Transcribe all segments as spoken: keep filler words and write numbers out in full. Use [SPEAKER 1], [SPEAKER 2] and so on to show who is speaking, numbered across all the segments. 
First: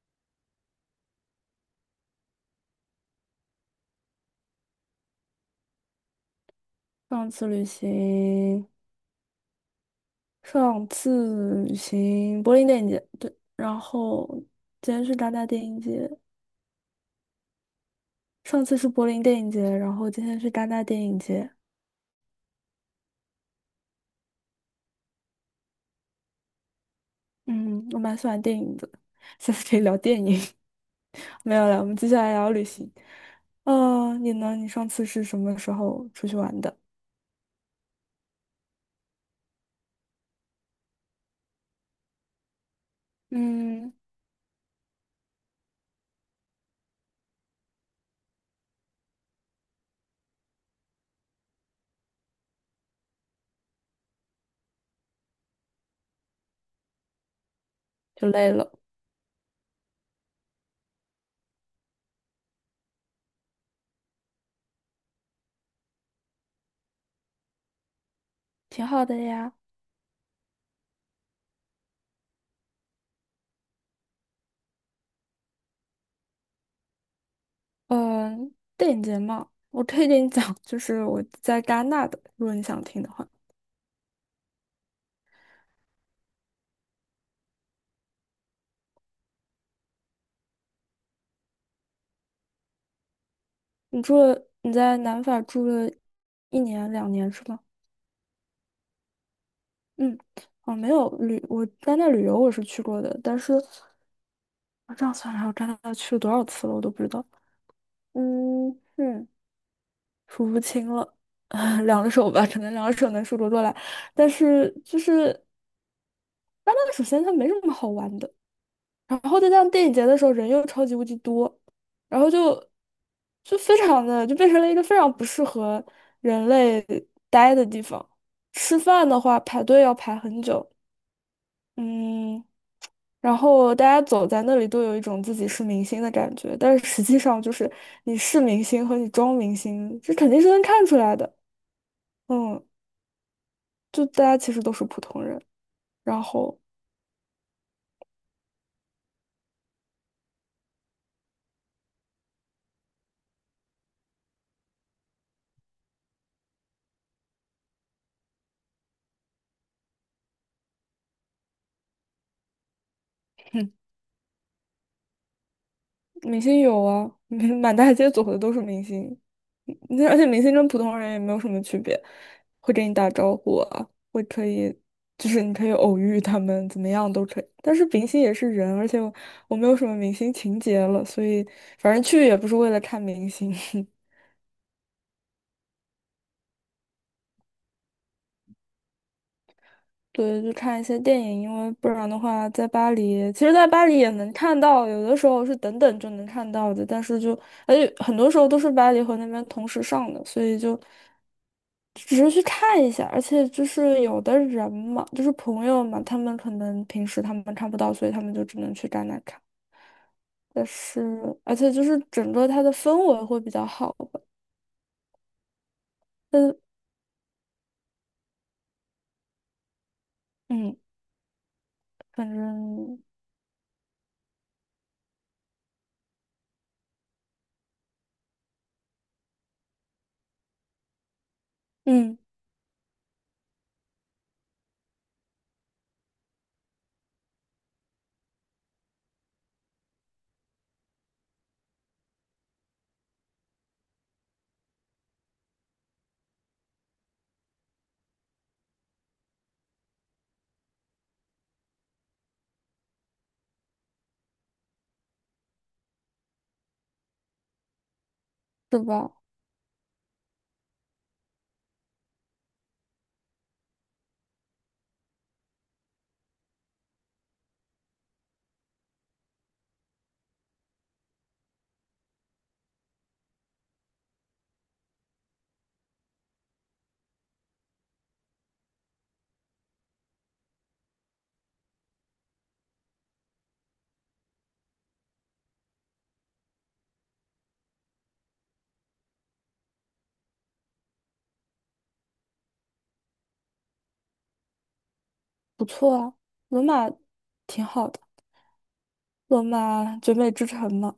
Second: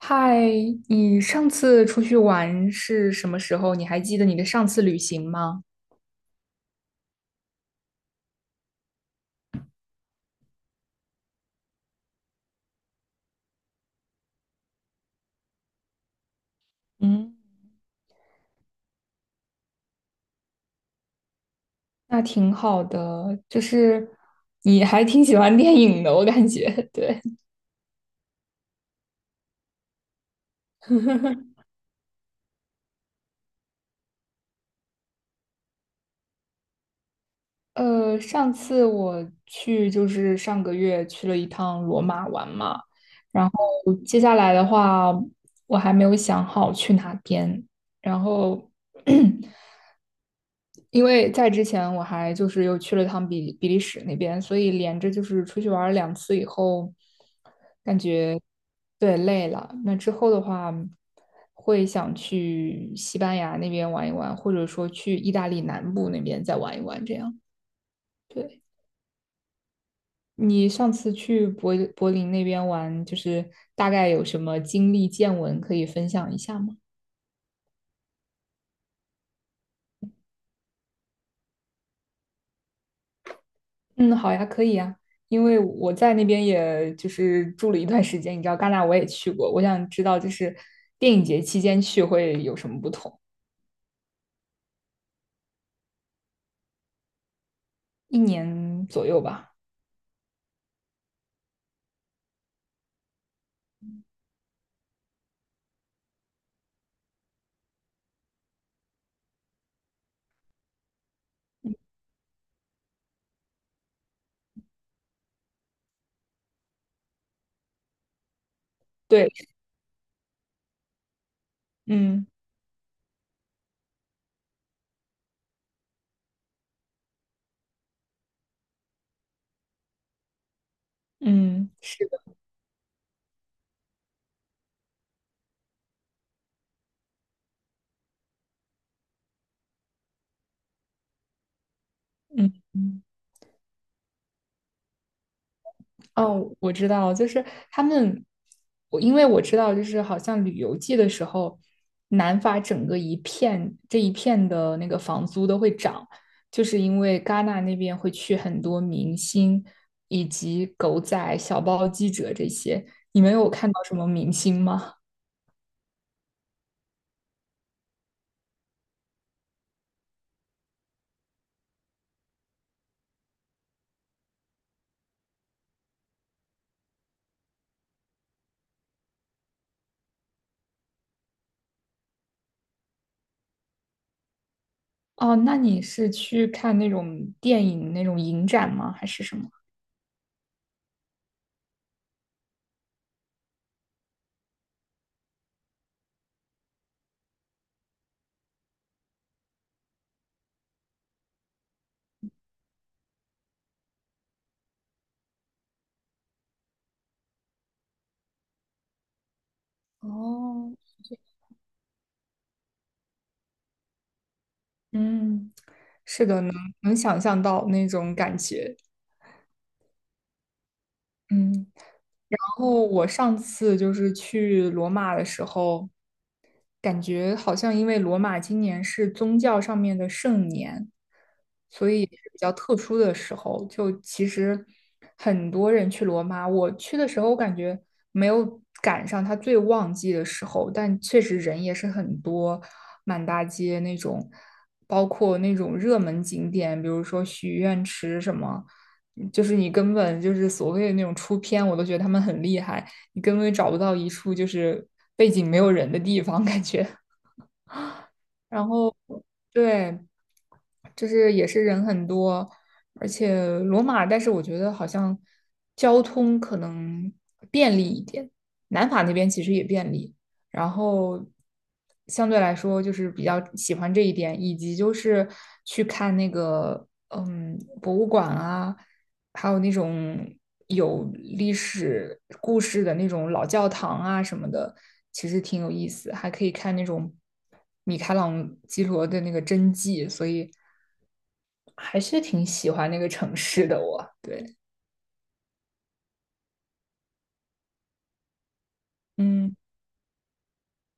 [SPEAKER 1] 嗨，你上次出去玩是什么时候？你还记得你的上次旅行吗？
[SPEAKER 2] 上次旅行，上次旅行柏林电影节，对，然后今天是戛纳电影节。
[SPEAKER 1] 嗯，
[SPEAKER 2] 上次是柏林电影节，然后今天是戛纳电影节。
[SPEAKER 1] 那挺好的，就是你还挺喜欢电影的，我感觉。对，
[SPEAKER 2] 嗯，我蛮喜欢电影的，下次可以聊电影。没有了，我们接下来聊旅行。呃，你呢？你上次是什么时候出去玩的？
[SPEAKER 1] 呃，上次我去就是上个月去了一趟罗马玩嘛，然后
[SPEAKER 2] 嗯，
[SPEAKER 1] 接下来的话我还没有想好去哪边，然后 因为在之前我还就是又去了趟比比利时那边，所以连着就是出去玩儿两次以后，感
[SPEAKER 2] 就
[SPEAKER 1] 觉
[SPEAKER 2] 累了，
[SPEAKER 1] 对，累了。那之后的话，会想去西班牙那边玩一玩，或者说去意大利南部那边再玩一玩。这样，对。
[SPEAKER 2] 挺好的呀。
[SPEAKER 1] 你上次去柏柏林那边玩，就是大概有什么经历见闻可以分享一下吗？
[SPEAKER 2] 嗯，电影节嘛，我可以给你讲，就是我在戛纳的，如果你想听的话。
[SPEAKER 1] 嗯，好呀，可以呀，因为我在那边也就是住了一段时间，你知道戛纳我也去过，我想知道就是电影节期间去会有什么不同，
[SPEAKER 2] 你住了，你在南法住了一年两年是吗？
[SPEAKER 1] 一年左右吧。
[SPEAKER 2] 嗯，哦，没有旅，我戛纳旅游我是去过的，但是我这样算来，我戛纳去了多少次了，我都不知道。嗯嗯，数不清了。两个手吧，可能两个手能数得过来。但是就是戛纳，首先它没什么好玩的，然
[SPEAKER 1] 对，
[SPEAKER 2] 后再加上电影节的时候人又超级无敌多，然
[SPEAKER 1] 嗯
[SPEAKER 2] 后就就非常的就变成了一个非常不适合人类待的地方。吃饭的话排队要排很久，
[SPEAKER 1] 嗯，是的。
[SPEAKER 2] 嗯，然后大家走在那里都有一种自己是明星的感觉，但是实际上就是你是明星和你装明星，这肯定是能看出来的。
[SPEAKER 1] 嗯。
[SPEAKER 2] 嗯，
[SPEAKER 1] 嗯，
[SPEAKER 2] 就大家其实都是普通人。然
[SPEAKER 1] 哦，
[SPEAKER 2] 后
[SPEAKER 1] 我知道，就是他们，我因为我知道，就是好像旅游季的时候，南法整个一片这一片的那个房租都会涨，就是因为戛纳那边会去很多明星以及狗仔、小报记者这些。你们有看
[SPEAKER 2] 哼，
[SPEAKER 1] 到什么明星吗？
[SPEAKER 2] 明星有啊，满大街走的都是明星。那而且明星跟普通人也没有什么区别，会跟你打招呼啊，会可以，就是你可以偶遇他们，怎么样都可以。但是明星也是人，而且我，我没有什么明星情节了，所以反正去也不是为了看明星。
[SPEAKER 1] 哦，那你是去看那种电影那种影展吗？还是什么？
[SPEAKER 2] 对，就看一些电影。因为不然的话，在巴黎，其实，在巴黎也能看到，有的时候是等等就能看到的。但是就，而且很多时候都是巴黎和那边同时上的，所以就只是去看一下，而且就是有的人嘛，就是朋友嘛，他们可能平时他们看不到，所以他们就只能去戛纳看。但
[SPEAKER 1] 哦，
[SPEAKER 2] 是，而且就是整个它的氛围会比较好吧。
[SPEAKER 1] 嗯，是的，能
[SPEAKER 2] 但
[SPEAKER 1] 能想象到那种感觉。
[SPEAKER 2] 嗯，
[SPEAKER 1] 嗯。
[SPEAKER 2] 反
[SPEAKER 1] 然后
[SPEAKER 2] 正
[SPEAKER 1] 我上次就是去罗马的时候，感觉好像因为罗马今年是宗教上面的圣年，所以也
[SPEAKER 2] 嗯，
[SPEAKER 1] 是比较特殊的时候。就其实很多人去罗马，我去的时候我感觉没有赶上他最旺季的时候，但确实人也是很多，满大街那种，包括那种热门景点，比如说许愿池什么。就是你根本就是所谓的那种出片，我都觉得他们很厉害，你根本找不到一处就是背景没有人的地方感觉。然
[SPEAKER 2] 是
[SPEAKER 1] 后，
[SPEAKER 2] 吧？
[SPEAKER 1] 对，就是也是人很多，而且罗马，但是我觉得好像交通可能便利一点，南法那边其实也便利，然后相对来说就是比较喜欢这一点，以及就是去看那个嗯博物馆啊，还有那种有历史故事的那种老教堂啊什么的，其实挺有意思，还可以看那种米开朗基罗的那个真迹，所以。还是挺喜欢那个城市的我。对，
[SPEAKER 2] 不错啊，罗马挺好的。罗
[SPEAKER 1] 嗯。
[SPEAKER 2] 马绝美之城嘛，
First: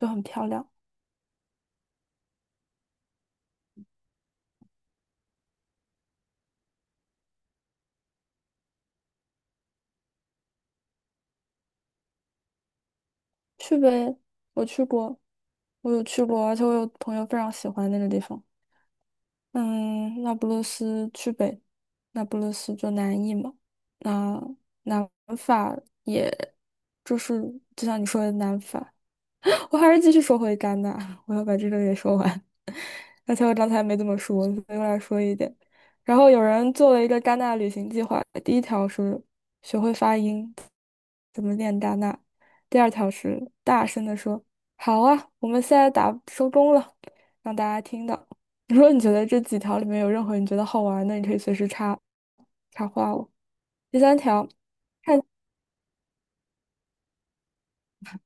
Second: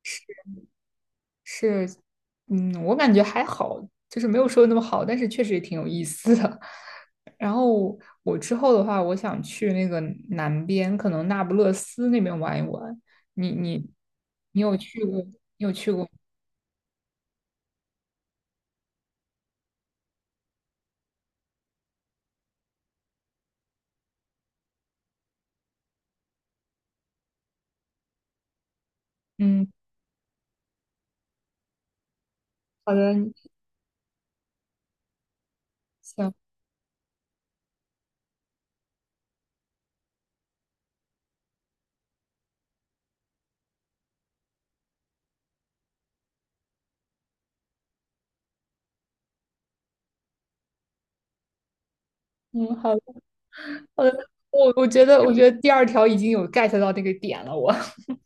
[SPEAKER 2] 就很
[SPEAKER 1] 是，
[SPEAKER 2] 漂亮，
[SPEAKER 1] 是。嗯，我感觉还好，就是没有说的那么好，但是确实也挺有意思的。然后我之后的话，我想去那个南边，可能那不勒斯那边玩一玩。你
[SPEAKER 2] 去
[SPEAKER 1] 你
[SPEAKER 2] 呗。
[SPEAKER 1] 你
[SPEAKER 2] 我
[SPEAKER 1] 有
[SPEAKER 2] 去
[SPEAKER 1] 去
[SPEAKER 2] 过，
[SPEAKER 1] 过？
[SPEAKER 2] 我有去过，而且我有朋友非常喜欢那个地方。嗯，那不勒斯去呗，那不勒斯就南意嘛。那南法也就是就像你说的南法，
[SPEAKER 1] 嗯，
[SPEAKER 2] 我还是继续说回戛纳，我要把这个也说完。
[SPEAKER 1] 好的，
[SPEAKER 2] 而且我刚才没怎么说，所以我来说一点。然后
[SPEAKER 1] 行，
[SPEAKER 2] 有人做了一个戛纳旅行计划，第一条是学会发音，怎么念戛纳；第二条是大声的说"好啊，我们现在打收工了"，让大家听到。如果你觉得这几条里面有任何你觉得好玩的，你可以随时插
[SPEAKER 1] 嗯，
[SPEAKER 2] 插
[SPEAKER 1] 好的
[SPEAKER 2] 话我。第
[SPEAKER 1] 好
[SPEAKER 2] 三
[SPEAKER 1] 的。
[SPEAKER 2] 条。
[SPEAKER 1] 我我觉得我觉得第二条已经有 get 到那个点了，我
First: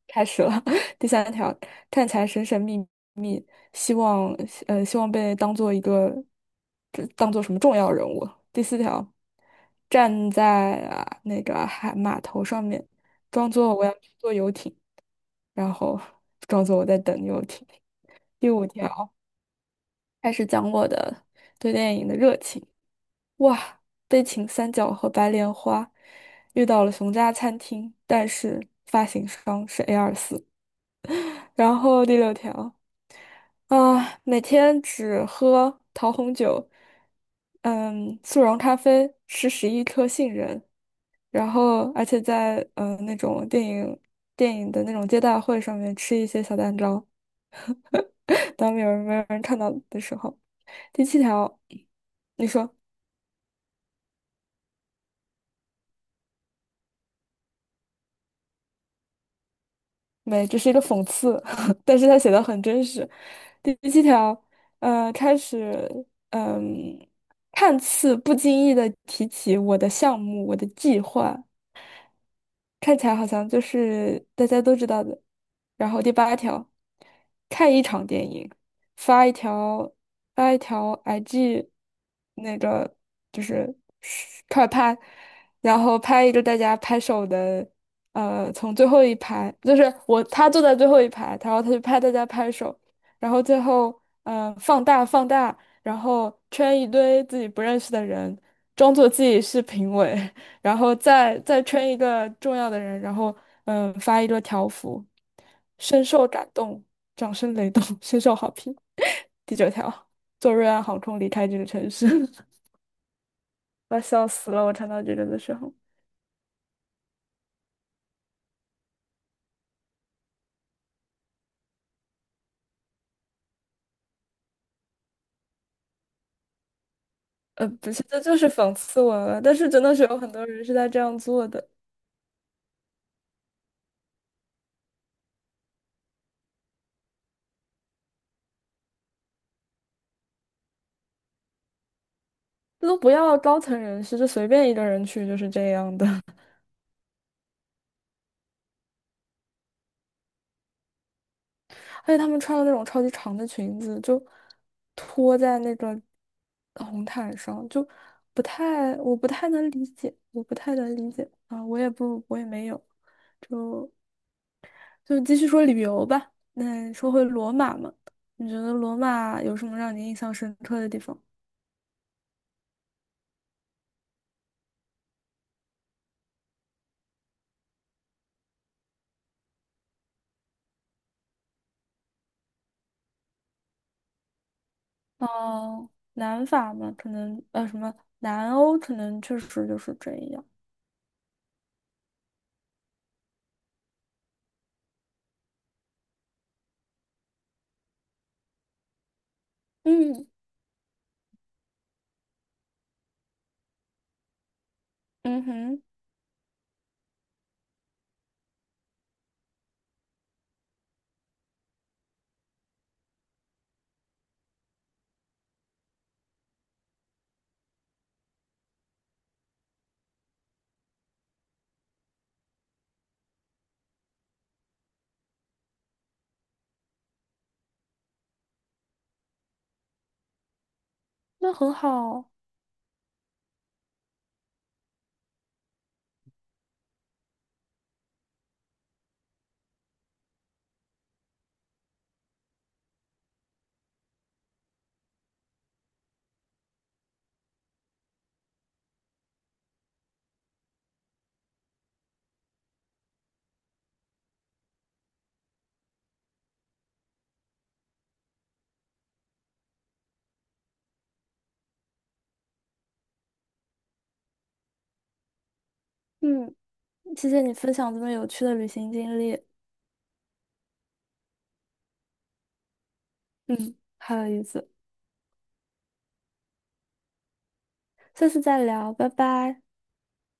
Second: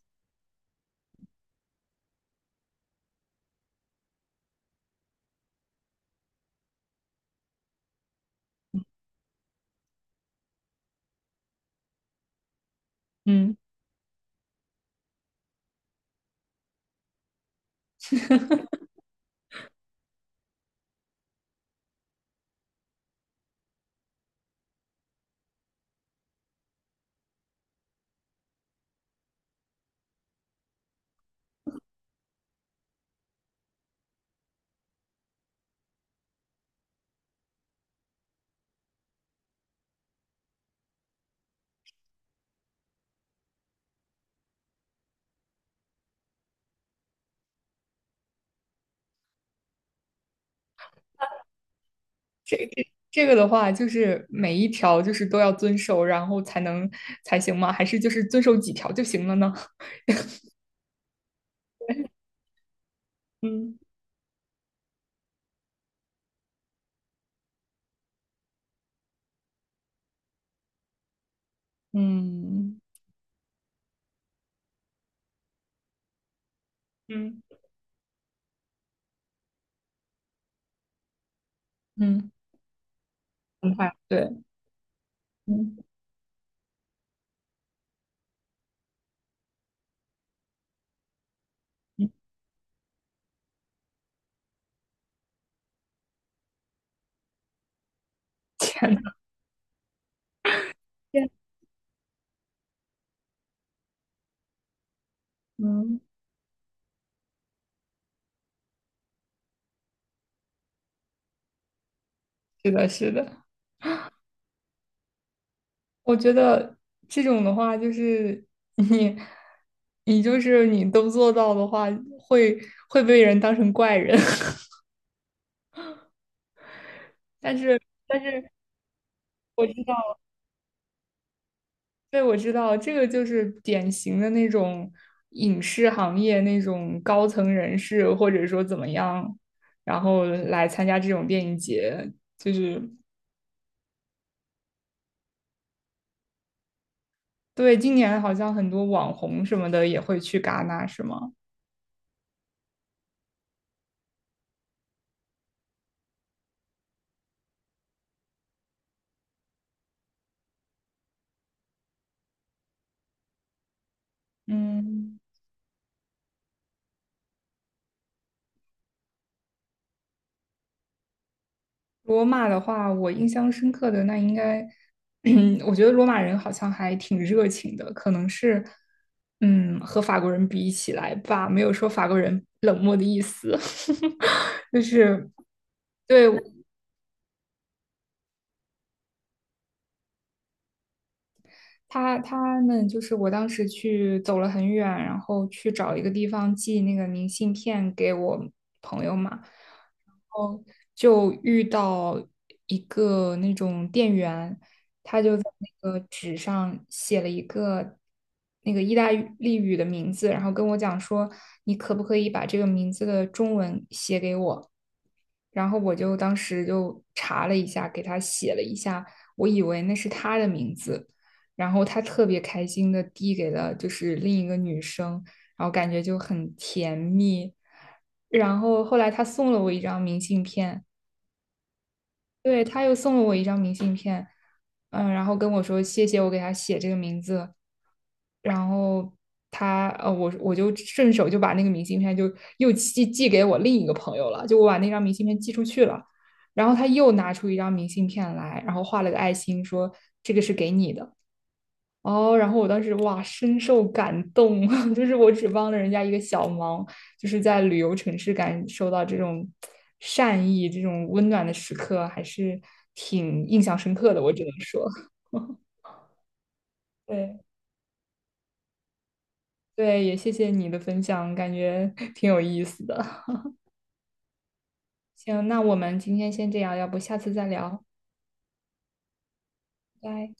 [SPEAKER 2] 开始了。第三条，看起来神神秘秘，希望呃希望被当做一个这当做什么重要人物。第四条，站在啊那个海码头上面，装
[SPEAKER 1] 嗯。
[SPEAKER 2] 作我要去坐游艇，然后装作我在等游艇。第五条，开始讲我的对电影的热情。哇，悲情三角和白莲花遇到了熊家餐厅，但是发行商是 A 二四。然后第六条。啊，每天只喝桃红酒，嗯，速溶咖啡，吃十一颗杏仁，然后而且在嗯、呃那种电影电影的那种接待会上面吃一些小蛋糕，当没有人没有人看到的时候。第七条，你说。
[SPEAKER 1] 这个的话，就是每一条就是都要遵守，然后才能才行吗？还是就是遵守几条就行了呢？
[SPEAKER 2] 没，这是一个讽刺，但是他写的很真实。第
[SPEAKER 1] 嗯
[SPEAKER 2] 七条，呃，开始，嗯、看似不经意的提起我的项目，我的计划。
[SPEAKER 1] 嗯
[SPEAKER 2] 看起来好像就是大家都知道的。然后第八条，
[SPEAKER 1] 嗯，
[SPEAKER 2] 看一场电影，发一条发一条 I G，
[SPEAKER 1] 嗯，
[SPEAKER 2] 那个就
[SPEAKER 1] 很
[SPEAKER 2] 是
[SPEAKER 1] 快，对，
[SPEAKER 2] 快拍，
[SPEAKER 1] 嗯
[SPEAKER 2] 然后拍一个大家拍手的。呃，从最后一排，就是我他坐在最后一排，然后他就拍大
[SPEAKER 1] 嗯，
[SPEAKER 2] 家拍手，然后最后呃放大放大，然后圈一堆自己不认识的人，
[SPEAKER 1] 天
[SPEAKER 2] 装
[SPEAKER 1] 呐，
[SPEAKER 2] 作 自己是评委。然后
[SPEAKER 1] 对，嗯
[SPEAKER 2] 再再圈一个重要的人，然后嗯发一个条幅，
[SPEAKER 1] 嗯，天，嗯，
[SPEAKER 2] 深受感动，掌声雷动，深受好评。第九条，坐瑞安航空离开这个城市，
[SPEAKER 1] 是的，是的。
[SPEAKER 2] 我笑死了！我看到这个的时候，
[SPEAKER 1] 我觉得这种的话，就是你你就是你都做到的话，会会被人当成怪人，但
[SPEAKER 2] 呃，
[SPEAKER 1] 是
[SPEAKER 2] 不是，这
[SPEAKER 1] 但
[SPEAKER 2] 就是
[SPEAKER 1] 是
[SPEAKER 2] 讽刺我了。但
[SPEAKER 1] 我
[SPEAKER 2] 是真
[SPEAKER 1] 知
[SPEAKER 2] 的
[SPEAKER 1] 道。
[SPEAKER 2] 是有很多人是在这样做的，
[SPEAKER 1] 对，我知道这个就是典型的那种影视行业那种高层人士，或者说怎么样，然后来参加这种电影节，就是
[SPEAKER 2] 这都不要高层人士，就随便一个人去就是这样的。
[SPEAKER 1] 对，今年好像很多网红什么的也会去戛纳，是吗？
[SPEAKER 2] 而且他们穿的那种超级长的裙子，就拖在那个红毯上，就不太，我不太能理解，我不太能理解啊，我也不，我也没有，就
[SPEAKER 1] 嗯。
[SPEAKER 2] 就继续说旅游吧。那说回罗马嘛，你觉得罗马有什么让你印象深刻的地方？
[SPEAKER 1] 罗马的话，我印象深刻的那应该，我觉得罗马人好像还挺热情的，可能是，嗯，和法国人比起来吧，没有说法国人冷漠的意思，就是
[SPEAKER 2] 哦，
[SPEAKER 1] 对，
[SPEAKER 2] 南法嘛，可能呃什么南欧，可能确实就是这样。
[SPEAKER 1] 他他们就是我当时去走了很远，然后去找一个地方寄那个明信片给我朋友嘛，
[SPEAKER 2] 嗯
[SPEAKER 1] 后就遇到一个那种店员，他就
[SPEAKER 2] 嗯
[SPEAKER 1] 在
[SPEAKER 2] 哼，
[SPEAKER 1] 那个纸上写了一个那个意大利语的名字，然后跟我讲说，你可不可以把这个名字的中文写给我？然后我就当时就查了一下，给他写了一下，我以为那是他的名字，然后他特别开心的递给了就是另一个女生，然后感觉就很甜蜜。然后后来他送了我一张明信片，
[SPEAKER 2] 那很好。
[SPEAKER 1] 对，他又送了我一张明信片，嗯，然后跟我说谢谢我给他写这个名字，然后他呃，我我就顺手就把那个明信片就又寄寄给我另一个朋友了，就我把那张明信片寄出去了，然后他又拿出一张明信片来，然后画了个爱心，说这个是给你的。哦，然后我当时哇，深受感动，就是我只帮了人家一个小忙，就是在旅游城市感受到这种善意、这种温暖的时刻，还是挺印象深刻的，我只能说。
[SPEAKER 2] 嗯，谢
[SPEAKER 1] 对
[SPEAKER 2] 谢你分享这么有趣的旅行经历。
[SPEAKER 1] 对，也谢谢你的分享，感觉 挺有意思的。
[SPEAKER 2] 嗯，好有意思，
[SPEAKER 1] 行，那我们今天先这样，要不下次再聊，
[SPEAKER 2] 下次再聊，拜拜。
[SPEAKER 1] 拜拜。